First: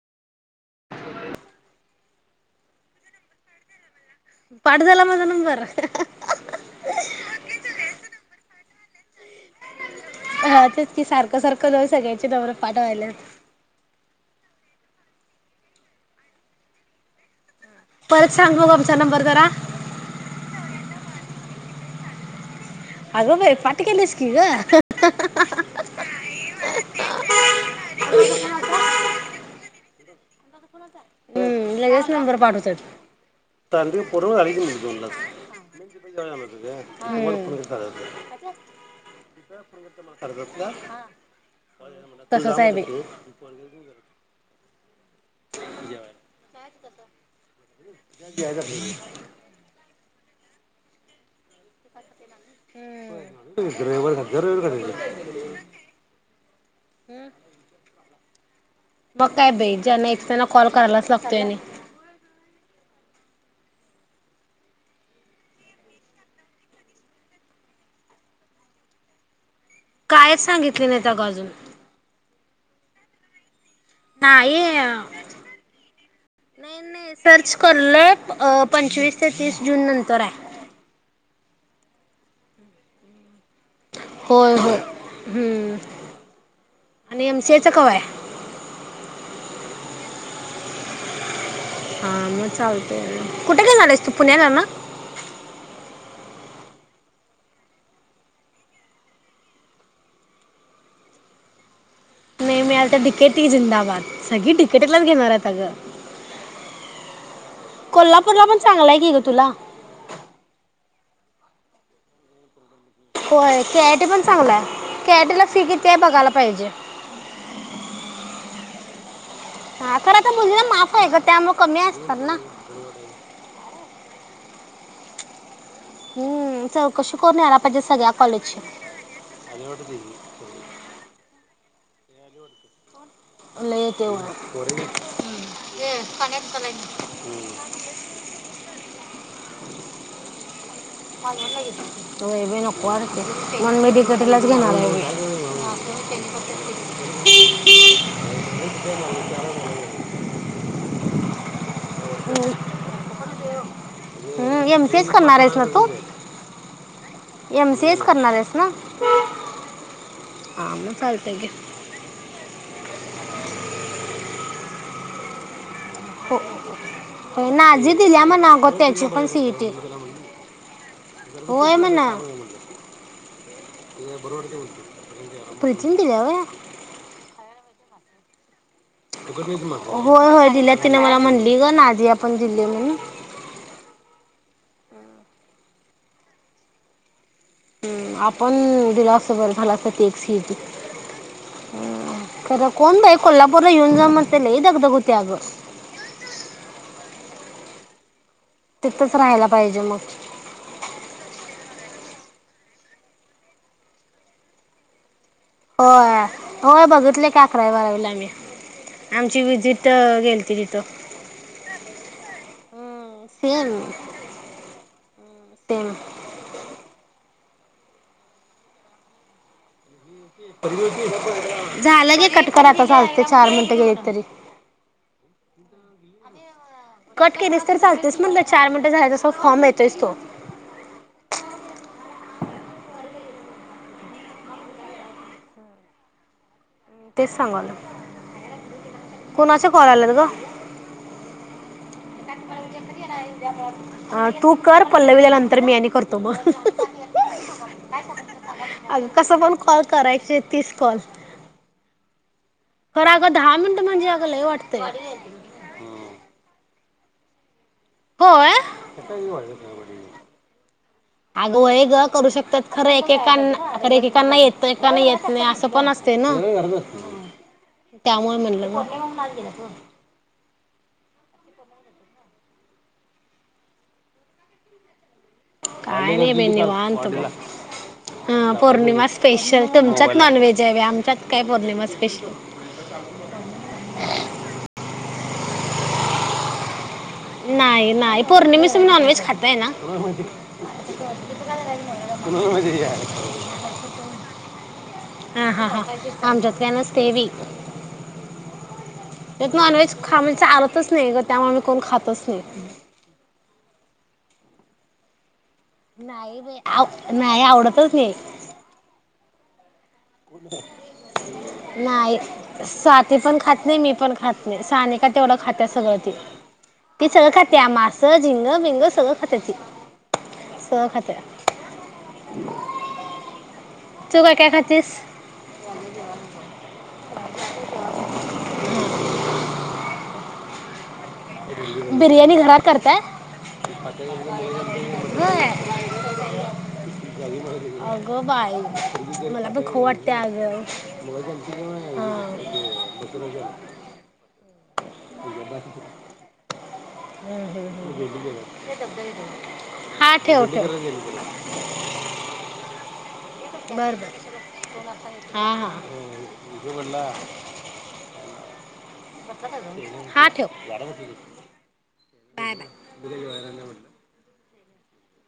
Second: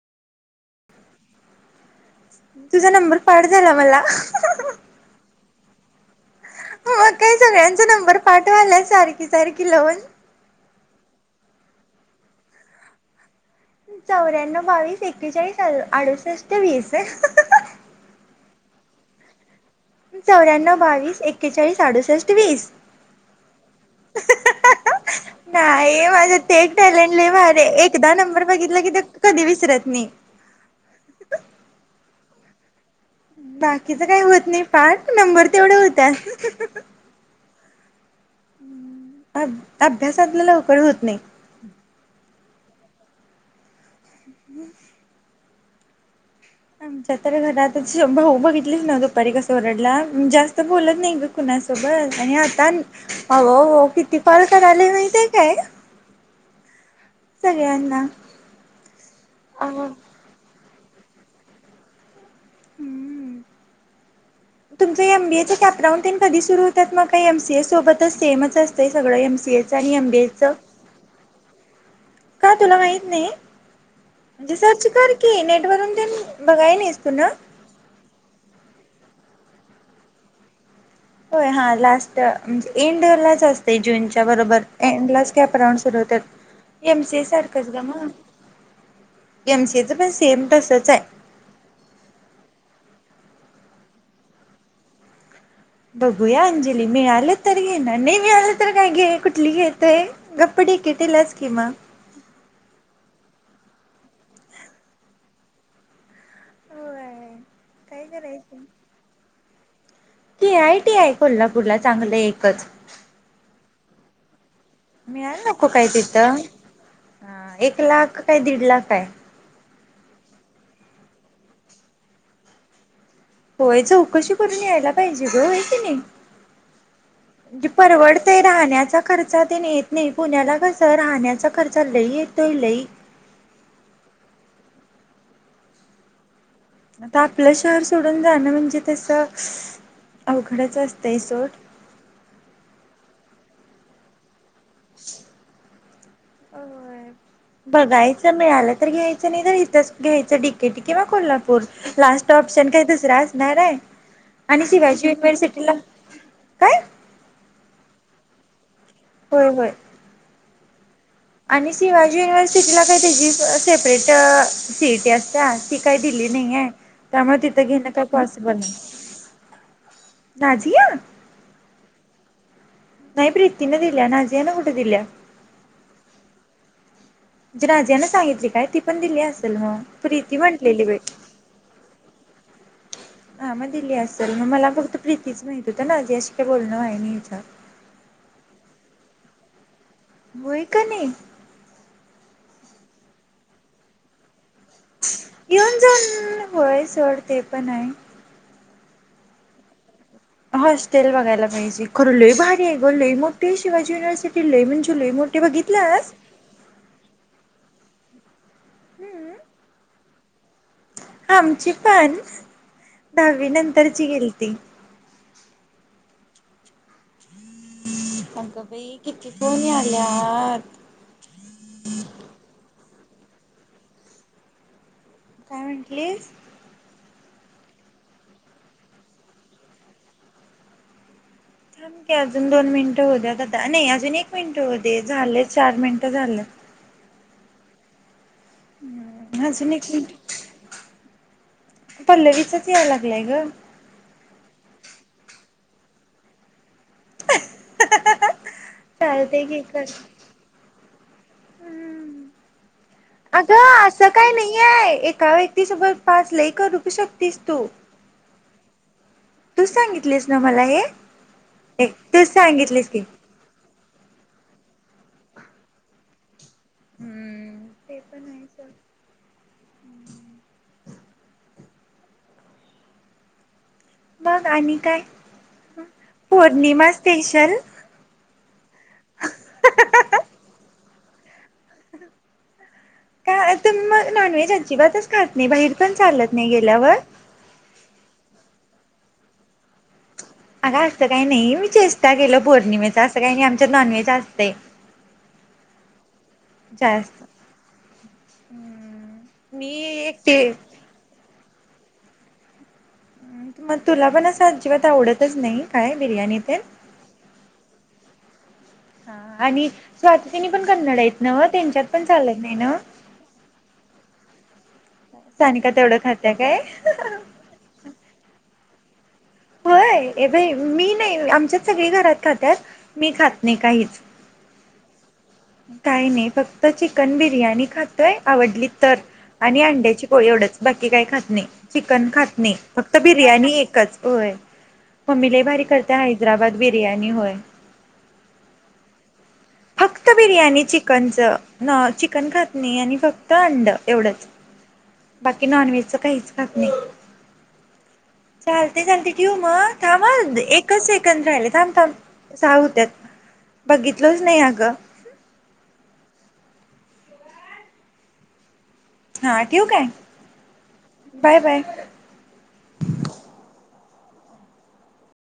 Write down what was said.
[inaudible] तुजा नंबर पाठ झाला मला. पाठ झाला माझा नंबर? मग काय सगळ्यांच नंबर पाठ व्हायल्यात सार कीसारखी लवन ह तेच की सारखं सारखं लावुन सगळ्यांची नंबरं पाठ व्हायल्यात. चौऱ्यान्नव, बावीस, एकेचाळीस, अडुसष्ट, वीसए. परत सांग बघु आमचा नंबर जरा. चौऱ्यान्नव, बावीस, एक्केचाळीस, अडुसष्ट, वीस. अगं बाई पाठ केलीस की ग. नाही माझं ते एक टॅलेंट लय भारी हाय एकदा नंबर बघितला की त्यो कधी विसरत नई. हम्म लगेच नंबर पाठवत्यात. बाकीच तांदूळ काही पडून होत राहिल नाही कनी पाठ दोनलाच नंबर तेवढे होतात अभ्यासातलं लवकर होत नाही [unintelligible] तसच आहे बाई. [inaudible] जेवायला. आमच्या तर घरातच शम्भ भाऊ बघितलीस न्हव दुपारी कस ओरडला जास्त. तो बोलत नाही गं. कुणासोबत आणि आता आन हम्म आव आव ओ किती कॉल करायल्या माहिती हाय काय? सगळ्यांना. मग काय बाई आहो ज्यांना एक त्यांना कॉल करायलाचं लागतोय आणि हम्म. तुमच एम बी ए चॅप्राहून तेन कधी सुरू होतात मग का एम सी ए सोबतच सेमच असतय सगळं एम सी ए कायच सांगितले नाहीत अगं अजून. का तुला माहित नाही? नाई, म्हणजे सर्च कर की नेट, नेटवरून तेन बघाय नई नाहीस तू नई ना सर्च करलोय अ पंचवीस ते तीस जून नंतर आय. होय हा लास्ट म्हंज एंड ला जास् ते जूनच्या होय बरोबर होय. एंड लाच हम्म कॅपराऊंड सुरू हुत्यात एम सी ए आणि एच सारखंच गं कवा म आहे? एम सी ए च पण सेम तसच आय. हा म चालतय, कुठ घेनार हायस तू पुण्याला ना? बघूया अंजली मिळाल तर घेणार, नई मिळालं तर काय घे कुठली घेतोय, गप्प डी के टी लाच कि म नई मिळालतर डी के टी जिंदाबाद, सगळी डी के टी लाच घेणार हायत अगं होय काय कोल्हापूरला पण करायचं. चांगल आय की गं तुला के आय टी आहे कोल्हापूरला चांगलं एकच होय के आय टी पण चांगल आय, के आय टी मिळाल ला फी नको काय किती आय बघायला तिथं. पाहिजे. हा एक लाख [unintelligible] हा खर आता मुलीला माफ हाय गं त्यामुळ कमी अस [unintelligible] ना होय चौकशी करून यायला पाहिजे गं बई हम्म चौकशी करून यायला तिनी [unintelligible] पाहिजे सगळ्या परवडतय कॉलेजची राहण्याचा खर्चातेन येत नई पुण्याला कस राहण्याचा खर्चा लई येतोय लई लई येतोय होय, [unintelligible] उम हम्म, खाणार? आता आपलं शहर सोडून जाणं म्हणजे तस स अवघडच अस [unintelligible] होय बई नको वाटतय. म्हणू मी डी के टी लाच [unintelligible] होय बघायचं मिळालं तर घ्यायचं नई तर इथंच घ्यायचं, डी के टी किंवा कोल्हापूर लास्ट ऑप्शन काय दुसरा असणार आय आणि बे. एम सी शिवाजी एस करणार युनिव्हर्सिटीला काय [unintelligible] एम सी ए च करणार येस ना? होय व्हय. हा मग चालतंय घे आणि Shivaji university C E T ला काय तेजी अ सेपरेट अ सि ई टी असत्या. ती काही दिली हो नाही आहे त्यामुळे अ तिथं घेणं नाझी काही दिल्या म्हण पॉसिबल नाही आगं तेची पण सि ई टी, नाझिया होय म्हण [unintelligible] नाही प्रीतीने दिल्या ते बरोबर नाझियानं कुठे दिल्या [unintelligible] प्रितीन दिल्या होय? जे नाझीयान सांगितली काय? ती पण दिली असेल मग [unintelligible] होय प्रीती होय दिल्या म्हटलेली तिन बाई मला म्हणली गं नाझिया पण दिले म्हणून हा मग दिली असेल मग मला फक्त प्रीतीच माहित हुत, नाझीयाशी काय बोलणं व्हाय न्हई हीच हम् आपण दिलो असतो बर झाल आसत. तेच की होय का नाही ह खर कोण बई कोल्हापूरला इऊन जावून म्हण इऊन जाऊन होय सोड ते पण हाय तिथंच राहायला पाहिजे मग हॉस्टेल बघायला पाहिजे खरं लई भारी हाय ग लई मोठीे शिवाजी युनिव्हर्सिटी लई म्हणजे लई मोठी बघितलास होय, होय बघितलोय काय अकरावी बरावीला [inaudible] आमची व्हिजिट गेलती तिथं- आमची पण दहावी सेम नंतरची गेलती सेम आगं बाई किती फोन याल्यात झालं घे कटकर आता चालत तय चार मिनटं गेली तरी काय म्हंटलीस कट केलीस तर चालतीस म्हटल चार मिनटं फॉर्म मिळतोयच तो थांब की अजून दोन मिनिटं होऊ द्यात नाही अजून एक मिनिट होवुदे झाले चार मिनिटं झालं तेच सांगालोय कोणाचे अजून एक कॉल मिनिट आल्यात ग पल्लवीचाच याय लागलाय ग हा तू कर पल्लवी ला नन तर मी आणि करतो मग अग कस चालतंय पण कॉल करायचेत तीस कॉल हम्म खरं दहा अगं मिनिटं म्हणजे असं अगं काही लय नाही हाय वाटतंय एका व्यक्तीसोबत पाच लई करू शकतीस तू होय तूच सांगितलीस ना मला हे अगवय ग तूच करू शकतात खरं सांगितलीस की एकेकांना खर एकेकांना येत तर एकाना येत नाही असं पण असतय ना हम्म ते पण त्यामुळ आहे म्हणल सोड. म मग आणि काय काय नाही बाई पौर्णिमा निवांत स्पेशल हां पौर्णिमा स्पेशल तुमच्यात नॉनव्हेज हाय बाई आम च्यात काय पौर्णिमा स्पेशल काय तुम्ही मग नॉनव्हेज अजिबातच खात नाही बाहेर पण चालत नाही गेल्यावर नाई, नाई पौर्णिमेच पण नॉनव्हेज खातय ना अग असं काय नाही मी चेश्टा केलं पौर्णिमेचा असं काय नाही आमच्यात नॉनव्हेज असतय हा हा आमच्यात काय नसतय बाई त्यात मी नॉनव्हेज खाल तर एकटी चालतच नाही ग त्यामुळे- आम्ही कोण खातस नाही. मग तुला पण असं अजिबात आवडतच नाही काय बिर्याणी नाही बाई तेन? आव नाही आवडत तूच ये आ आणि स्वातीनी पण कन्नड आहेत नव्ह त्यांच्यात पण नाही चालत नाही नव्ह स्वाती पण खात नाही मी पण खात ना ही सानी का तेवढ खातिया सानिका तेवढं सगळं ती खात्या काय ती सगळं खातिया मास झिंग ग सगळ होय, ए बाई मी नाही आमच्यात सगळी घरात खात्यात मी खात नाही काहीच. तू काय काय खातेस काय नाही, फक्त चिकन बिर्याणी खातोय आवडली तर आणि अंड्याची पोळी एवढंच बाक की काय खात नाही चिकन बिर्याणी खात नाही, घरात फक्त करताय बिर्याणी एकच होय पम्मी लई होय भारी करतिया हैदराबाद बिर्यानी होय. अगं बाई मला पण खाऊ फक्त वाटते अगं बिर्याणी चिकनचं नो चिकन हां खात नाही आणि फक्त अंड एवढंच, बाकी नॉनव्हेजचं काहीच खात नाही चालतयं चालतयं ठेवू मग हा थांब ठेव ठेव एकच सेकंद राहिलयं थांब थांब सहा होत्यात बरं बरं बघितलोच नाही अगं हा हा. हा ठेवू काय हा ठेव. Bye bye bye bye